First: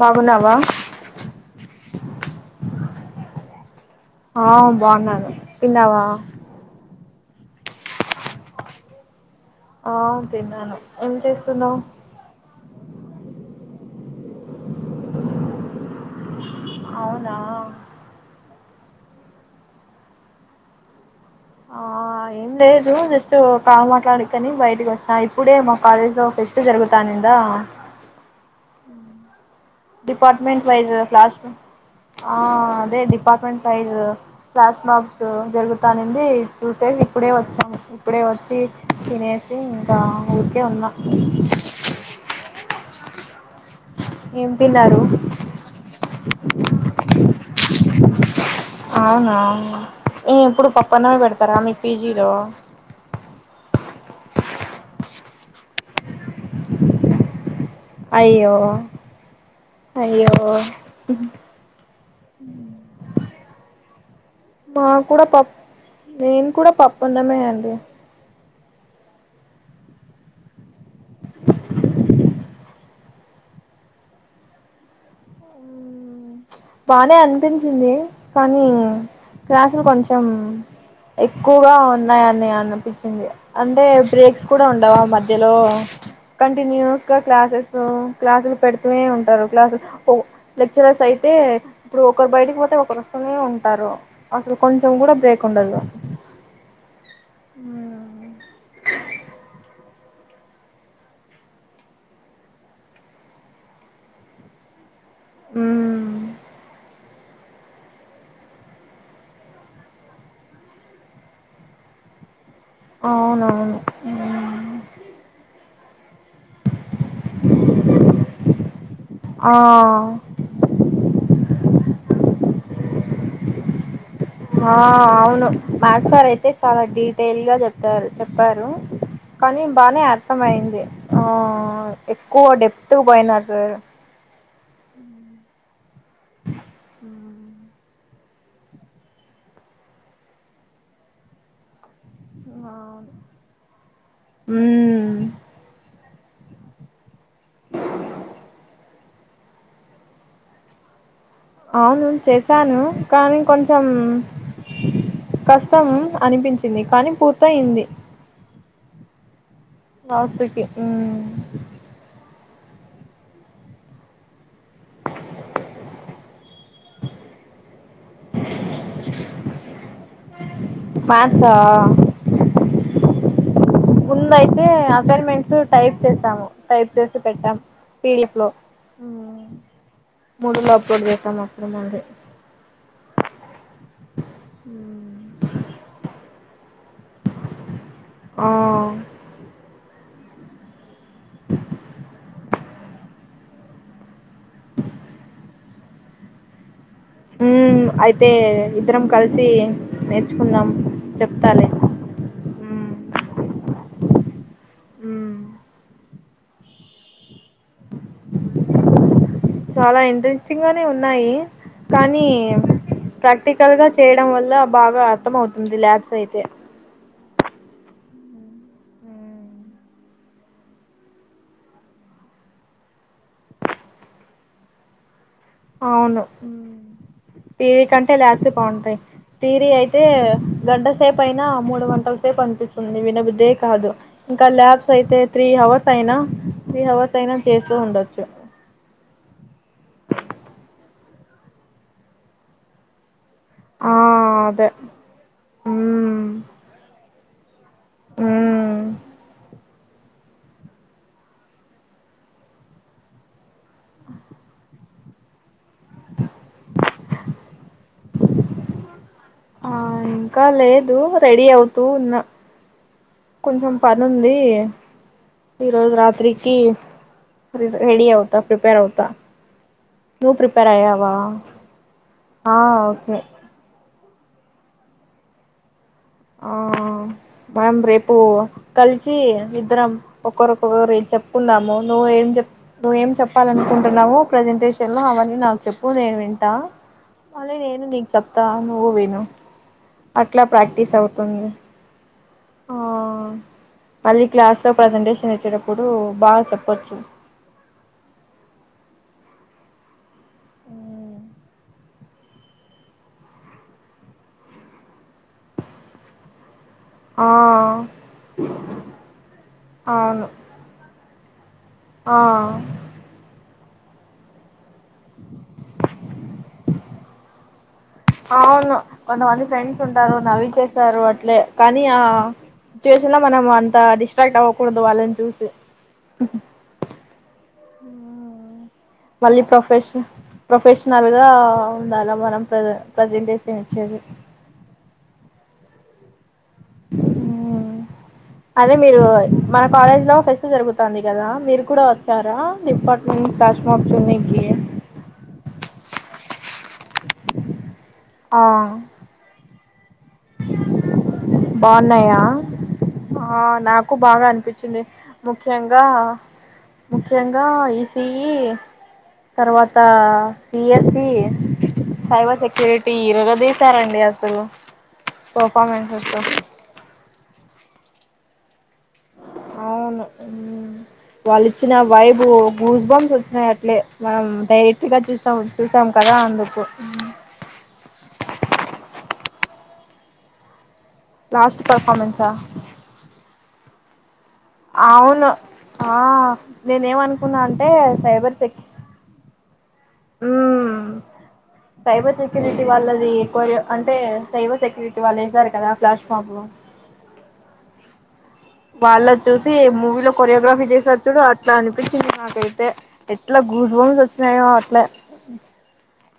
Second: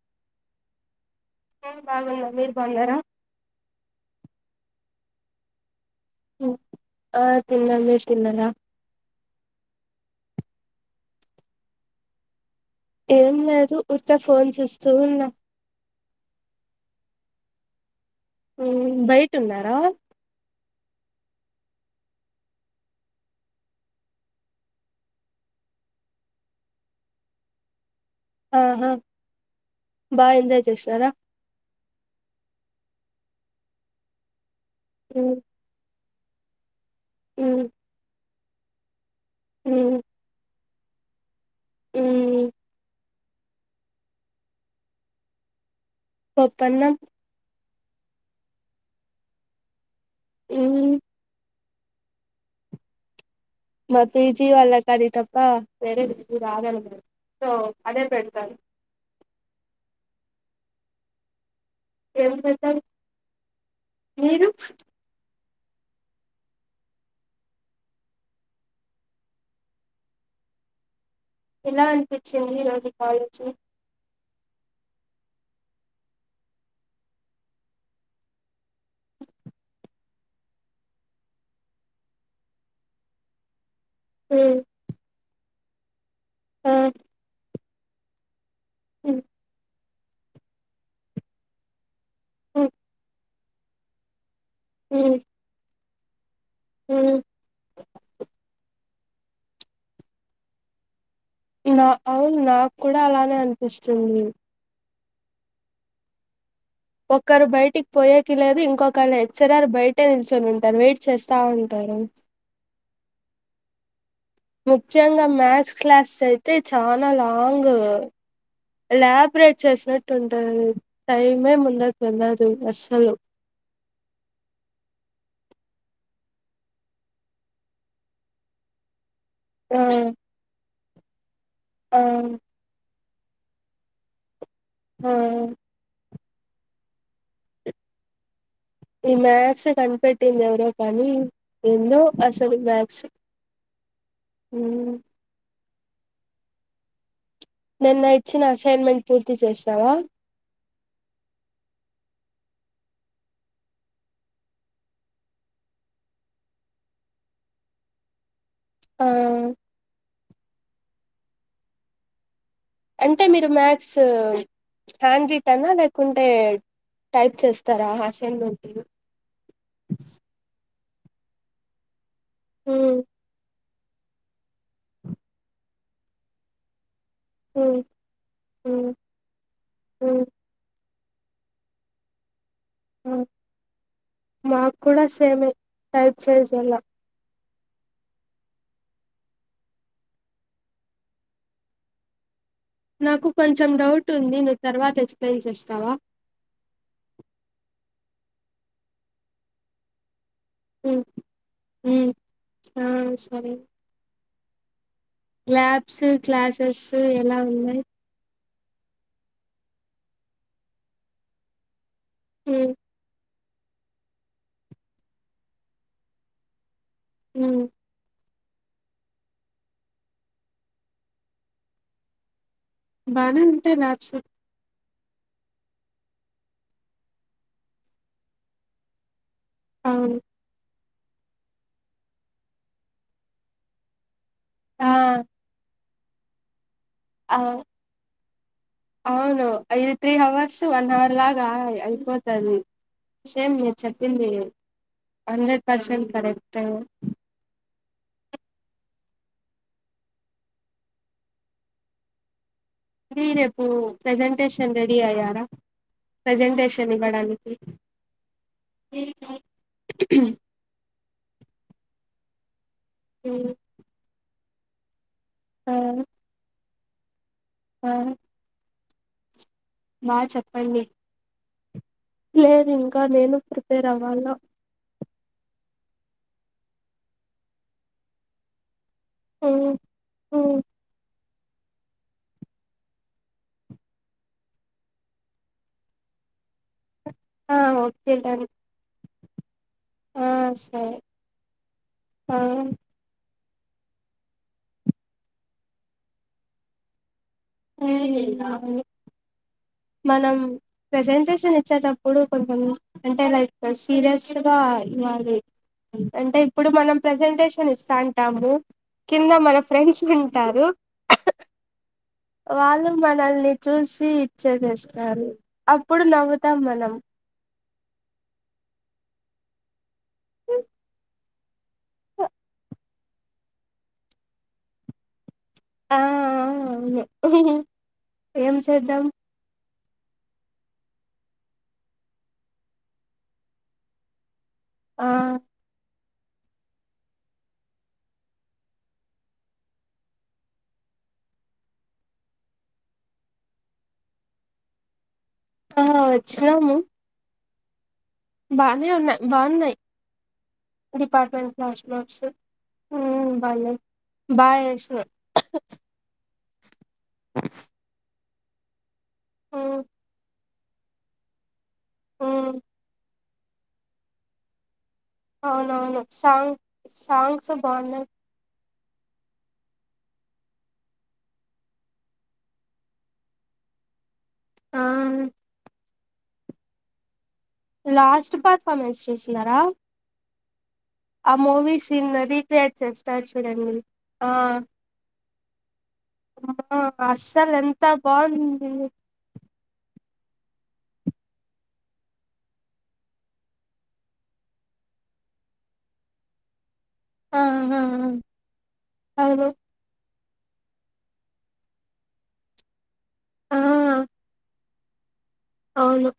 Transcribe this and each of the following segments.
బాగున్నావా ఆ బాగున్నా మీరు బాగున్నారా ఆ. బావున్నారు? తిన్నావా? ఆ ఆ తిన్న మెర్ తిన్నరా ఆ తిన్నాను ఎం చెస్టునవ్? ఏం లేదు ఊర్త ఫోన్ చూస్తూ ఉన్నా! అవునా హ్మ్ బయాటాన్నారా ఆ ఏం లేదు జస్ట్ కాళ మాట్లాడుకని బయటికి వచ ఇప్పుడే మా కాలేజ్ లో ఫెస్ట్ జరుగుతానుందా ఆహా బాగా ఎంజాయ్ డిపార్ట్మెంట్ వైస్ చేసినారా ఫాల్స్మోబ్ ఆ అదే డిపార్మెంట్ వైజ కఫ్లాష్ మప్స్ ఉమ్, జరుగుతానే ది చూస టె ఇప్పుడే ఉమ్, వచ్చాం ఇప్పుడే వచ్చా ఫ తినేసి ఇంకా ఊరికే ఉన్నా హ్మ్మ్ ఏం తిన్నారు? పాపన్నం అవునా ఏ ఇప్పుడు ఉమ్, పప్పన్నమే పెడతారా మీకు పిజి లో మా పీజీ వాళ్లకి అది తప్ప వేరేది రావు అనుకుంటా అయ్యో అయ్యో ఏం పెడతారు మీరు మాకూడా పప్ నేను కూడా పప్పన్నమే అండి ఇలాంటి చింది ఈరోజు కాలేజి ఉ బానే అనిపించింది కానీ క్లాసులు కొంచెం ఎక్కువగా ఉన్నాయని అనిపించింది అన్ అంటే బ్రేక్స్ ఉమ్, కూడా ఉండవా మధ్య లో ఆ, కన్టిన్యూస్గా క్లాసెస్ సో కక్లాసులు పెడుతూనే ఉమ్, ఉంటారు క్లాసెస్ పూ లెక్చరర్స్ అయితే ఇప్పుడు ఒకరు బయటకి ఉమ్, పోతే ఒకరు వస్తనే ఉ తరో అసలు కొంచెం కూడా బ్రేక్ ఉండదు ఉ నా అవును నాకూడా అలానే అనిపిస్తుంది ఉ ఒక్కరు బయటికి పోయేకి లేదు ఇంకొకళ్ళ లెక్చరర్ బయటే నిల్చొని ఉంటారు వెయిట్ చేస్తా ఉంటారు అవునవును మ్మ్ ముఖ్యంగా మాక్స్ క్లాస్ అయితే చాలా లాంగ్ ఆ ఎలాబరేట్ చేసినట్టు ఉంటది టైమే ముందలకి వెళ్ళదు అస్సలు ఆ అవును మ్యాక్స్ సార్ అయితే చాలా డీటెయిల్ గా చెప్తారు చెప్పారు కానీ ఆ బానే అర్థమయింది ఆ ఆ ఎక్కువ డెప్త్ ట్వ బైనర్స్సు హ మ్మ్ ఈ మ్యాక్స్ కనిపెట్టింది ఎవరో కానీ ఎందో అసలు మ్యాక్స్ అవును. ఉ మ్మ్ నిన్న ఇచ్చిన అసైన్మెంట్ పూర్తి చేసావా అవును చేశాను కానీ కొంచెం కష్టం అనిపించింది కానీ పూర్తయింది ఆ వస్తకి అంటే మీరు మ్యాక్స్ హ్యాండ్ రీటర్నా లేకుంటే టైప్ చేస్త తరాహషెన్ [unintelligible] మ్యాక్స్ ఆహ్ హ ముంద అయితే అసైన్మెంట్స్ టైప్ చేస్తాము టైప్ ఉేశ పెట్టాం ఉమ్, పిడిఫ్ లో ఉమ్, ఉమ్, మూడు లో [unintelligible] ఉ మకుడా సేమ్ టైప్ చే చలా ఆ నాకు కొంచెం డౌట్ ఉంది నువ్వు తర్వాత ఎక్స్ప్లెయిన్ చేస్తావా హ అయితే ఇద్దరం కలిసి నేర్చుకుందాం ఉమ్ చెప్తాలే ఉమ్ ఆ ఉమ్, సరే ఉమ్. లాబ్స్ క్లాసెస్ ఎలా ఉన్నాయి చాలా ఇంట్రెస్టింగ్ గానే ఉన్నాయి కానీ ఉమ్, ప్రక్ ప్రాక్టికల్ గా చేయడం వల్ల బాగా అర్థం అవుతుంది ల్యాబ్స్ అయితే ఉమ్ ఉమ్, బానే ఉంటేయి ల్యాబ్సు అవును ఉమ్ తీరి కంటే ల్యాబ్స్ ఏ బాగుంటాయి తీరి అయితే అవును గంట సేపు అయినా మూడు గంటల సేపు అనిపిస్తుంది వినబుద్దే కాదు ఇంకా ఆ ల్యాబ్స్ అయితే త్రీ హవర్ సైనా త్రీ హవర్స్ అయినా ఆ చేస్తూ ఉండొచ్చు అవును ఇది త్రీ హవర్స్ వన్ హవర్ అలాగా అయిపోతది సేమ్ మీరు ఆ చెప్పింది అదే హండ్రెడ్ పర్సెంట్ కరెక్ట్ ఏ ఉమ్ తీరి ఎప్ ప్పు ప్రెసెంటేషన్ ర డి అయ్యారా ప్రెజెంటేషన్ ఇ ఇవ్వడానికి ఆ ఇంకా లేదు రెడీ అవుతూ ఉన్న కొంచం పను అదీ ఈ ఆ రోజు రాత్రికి ఆ రెడీ అవుతా ప్రిపేర్ అవు త్తా బా నువ్ ప్రిపేర్ చెప్పండి అయ్యవా లేదు ఇంకా నేను ప్రిపేర్ అవ్వాలా ఆ మనం రేపు కలిసి మ్మ్ ఇద్దరం ఒక్కరు మ్మ్ ఒకొక్కరు చెప్ చెప్పుకుందాము నువ్వు ఏం చెప్ నువ్వేం చెప్పాలనుకుంటున్నావో ఏం చెప్పాల అనుకుంటున్నావు ప్రజెంటేషన్ లో అవన్నీ నాకు చెప్పు నేను వింటా అదే ఆ నేను నిక్ ఓకే డన్ చెప్తా నువ్వు విను అట్లా ప్రాక్టిస్ అవుతు హుమ్ మళ్ళీ క్లాస్ లో ప్రజెంటేషన్ ఇచ్చేటప్పుడు బాగా చెప్పొచ్చు హు మనం ప్రెసెంటేషన్ ఇచ్చే తప్ ఇప్పుడు కొంచెం అంటే లైక్ సీరియస్ గా ఇవ్వాలి అంటే ఇప్పుడు మనం ఆ ప్రసెంటేషన్ ఇస్తాంటాము కింద మన ఫ్రెండ్స్ అవును వింటారు ఆ వాళ్లు మనల్ని చూసి చేసేస్తారు అప్పుడు నవ్వుతాం మనం అవును కొంతమంది ఫ్రెండ్స్ ఉంటారు నవ్వి చేస్తారు అట్లే కానీ ఆ సిచ్యువేషన్ లో మనం అంత డిస్ట్రాక్ట్ అవ్వకూడదు వాళ్ళని చూసి ఉ ఏం చేద్దాం మళ్ళీ ప్రొఫెష ప్రొఫెషనల్ గా ఉండాలా మనం ప్ర ప్రెజెంటేషన్ ఇచ్చేది హుమ్ హుమ్ అదే మీరు మా కాలేజ్ లో ఫెస్ట్ జరుగుతాంది కదా మీరు కూడా వచ్చారా డిపార్ట్మెంట్ ఆ వచ్చినము ఆ బానే ఉన్నాయ్ బాగున్నాయ్ బాగున్నాయా వర్క్స్ ఉమ్ ఆ బాగున్నాయి నాకు బాగా అనిపించింది ముఖ్యంగా ముఖ్యంగా ఇసి హుమ్ ఉమ్ తర్వాతా ఏసి సైబర్ ఉమ్ సెక్యూరిటీ ఇరగ చేసారండి అసలు అవునవును పర్ఫార్మెన్సెస్ సాంగ్ సాంగ్స్ బాగున్నాయి అవును హుమ్ వాళ్ళు ఇచ్చిన వైబు గూజ్ బాంస్ వచ్చినాయి అట్లే మనం ఆ డైరెక్ట్ గా చూసాం చూసాం కదా అందుకు లాస్ట్ పర్ఫార్మెన్స్ చూసినరా ఆ లాస్ట్ మూవీ సీన్ పర్ఫార్మెన్సా రీక్రియేట్ చేస్తాడు చూడండి ఆ అవును ఆ ఆ నేనేం అనుకున్న అస్సలు అంటే ఎంత సైబర్ సెక్ బాగుంది ఉమ్ సైబర్ సెక్యూరిటీ వాళ్ళది ఎక్కువర్ అంటే సైబర్ సెక్యూరిటీ వాళ్ళు ఎసారు కదా ఫ్లాష్ [unintelligible] ఉమ్ వాళ్ళద్ చూసి మూవీలో కొరియోగ్రఫీ జేశార్ చూడు అట్లా అనిపించింది నాకైతే ఎట్లా ఆ గోస్బంబ్స్ వచ్చినాయో అట్లే అవును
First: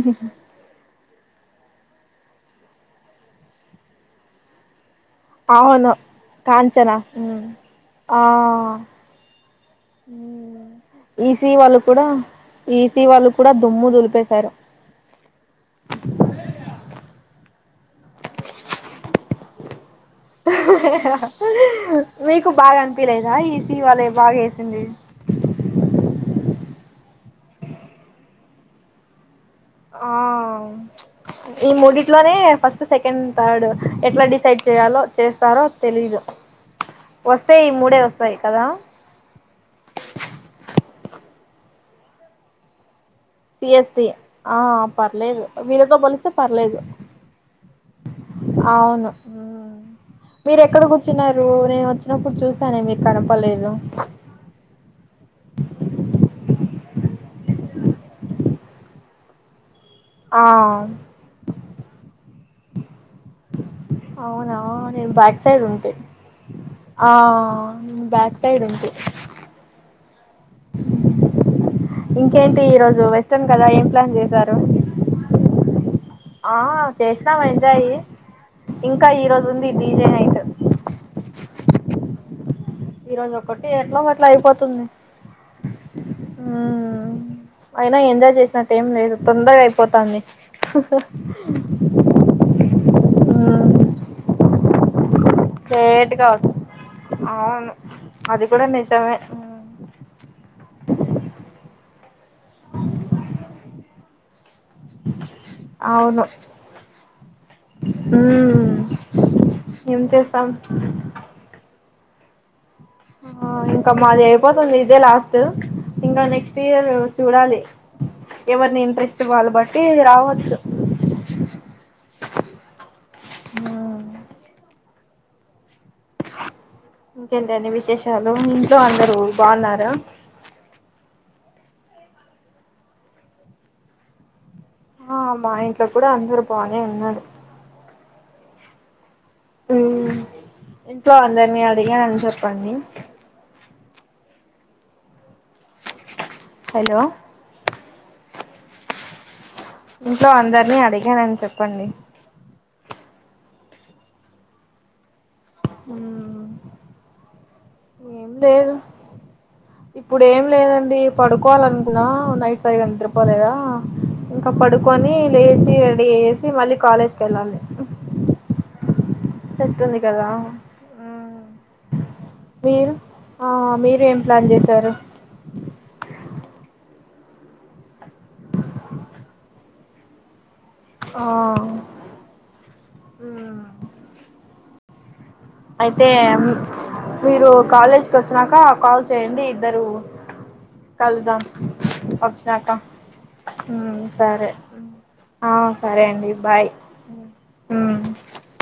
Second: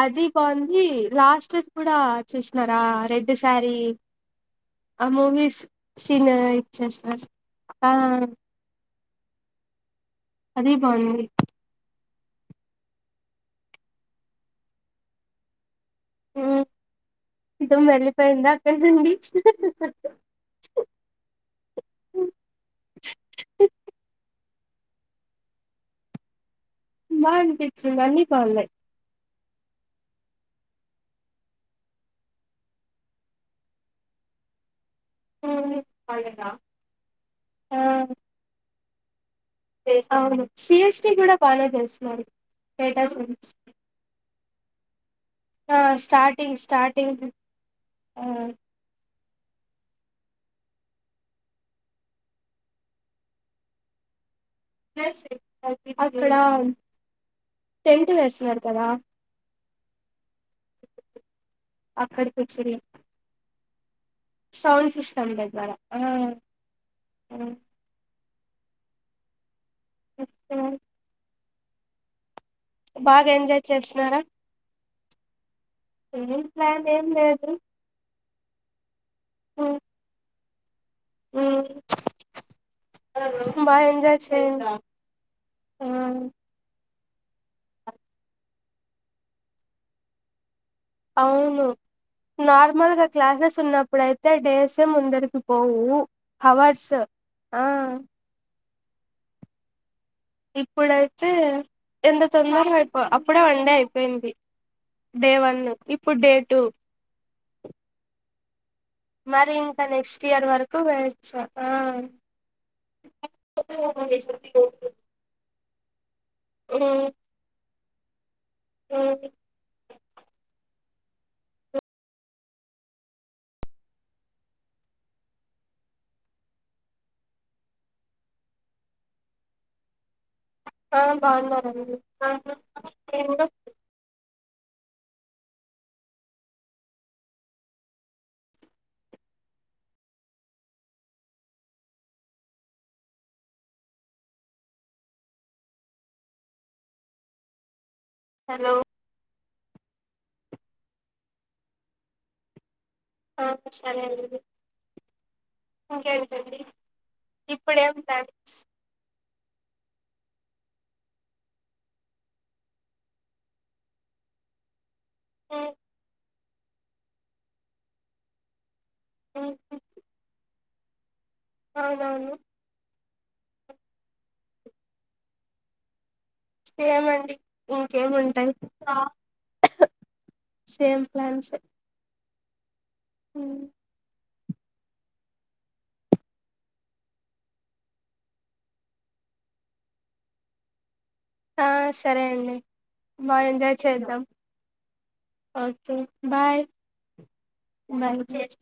అది బాగుంది లాస్ట్ కూడా చూసినరా రెడ్ సారీ అవును కాంచనా ఇచ్చేసారు ఉ ఆ ఉమ్ అది బాగుంది ఈసీ వాళ్ళు కూడ ఈసీ వాళ్ళు కూడ దుమ్ము దులిపేసారు ఉమ్ [unintelligible] వెళ్ళిపోయిందా అక్కడ నుండి మీకు బాగా అనిపియా లేదా ఈసీ వళ్ళయి బాగా ఏస్ సింది బా అనిపిచ్చిందండి బాగున్నాయి ఆ ఈ మూడిట్లోనే ఫస్ట్, సెకండ్, థర్డ్ ఎట్లా డిసైడ్ చేయాలో చేస్తారో తెలీదు ఆ వస్తే ఈ మూడే వస్తాయి కదా పానే చేసినారు టెటస్ వెట్ సిఎస్సి ఆహా పర్లేదు, ఆ వీళ్ళతో పోలిస్తే స్టార్టింగ్ పర్లేదు. స్టార్టింగ్ ఆ అవును ఉమ్ మీరు ఎక్కడ కూర్చున్నారు నేను వచ్చినప్పుడు చూసానే మీరు కనపడ్ లేదు. అక్కడ టెంట్ వేసినారు కదా ఆ వచ్చిరియ అవునా నేను బ్యాక్ సైడ్ ఉంటి ఆ ఆ బ్యాక్ స్ సైడ్ ఉంటి ఆ ఇ ఏంటి ఈ రోజు బాగా వెస్టర్న్ ఎంజాయ్ కదా ఏం ప్లాన్ చేస్తున్నారా చేశారు. ఏం ఆహా ప్లాన్ ఏం చేసినాం లేదు ఎంజాయి ఇంకా ఈ రోజు ఉంది డీజే నైట్ ఉమ్ ఈ రోజు ఒకటి ఎట్లాగో అట్లా చేయండి ఆ అయిపోతుంది. ఉమ్ అయినా ఎంజాయ్ చేసినట్టు ఏం లేదు తొందరగా అయిపోతంది. అవును నార్మల్గా క్లాసెస్ ఉన్నప్పుడయితే డేస్ తే ముందరి పోవూ లేట్గా హవర్స్ ఆ అవును అది కూడా నిజమే ఇప్పుడైతే ఎంత తొందర అయిపో అప్పుడే వండా అయిపోయింది. డే వన్ ఇప్పుడు అవును డే టూ మరి ఇంకా ఏం నెక్స్ట్ ఇయర్ చేస్తాం వరకు వెట్ చెయ్ ఆ ఇంకా మాది అయిపోతుంది, ఇదే లాస్ట్ ఇంకా నెక్స్ట్ మ్మ్ ఇయర్ చూడాలి, ఎవరిని ఇంట్రెస్ట్ మ్మ్ వాళ్ళు బట్టి రావచ్చు. ఉ ఇంకేంటడి విశేషాలు ఇంట్లో అందరూ బాగున్నారా, ఆ బాగున్నామండీ ఆ మీ ఇంట్లో ఆ మా ఇంట్లో కూడా అందరూ బాగానే ఉన్నారు. ఇంట్లోఅందరినీ అడిగానని చెప్పండి. హలో హలో ఇంట్లో అందరినీ అడిగానని చెప్పండి. ఆ సరే అండి, ఇంకేంటండి ఇప్పుడేం ఏం ట్యాంస్ లేదు ఇప్పుడు ఏం లేదండి పడుకోవాల అనుకున్నా నైట్ సరిగా నింద్రపోలేదా ఇంకా పడు, కొని లేచి రడి అయ్యే మళ్ళీ కాలేజ్కి వెళ్ళాలి, వస్తుంది కదా ఉ అవునవును ఆ మీరు ఏం ప్లాన్ చేశారు. ఏమండి ఇంకేమి ఉంటాయి. సేమ్ ప్లాన్స్ ఏ ఉ అయితే మీరు కాలేజ్కి వచ్చినాక కాల్ చేయండి, ఇద్దరు కలుదాం ఆ సరే అండి వచ్చినాక బాగా ఎంజాయ్ ఉమ్ చేద్దాం సరే ఆ సరే అండి బాయ్, బాయ్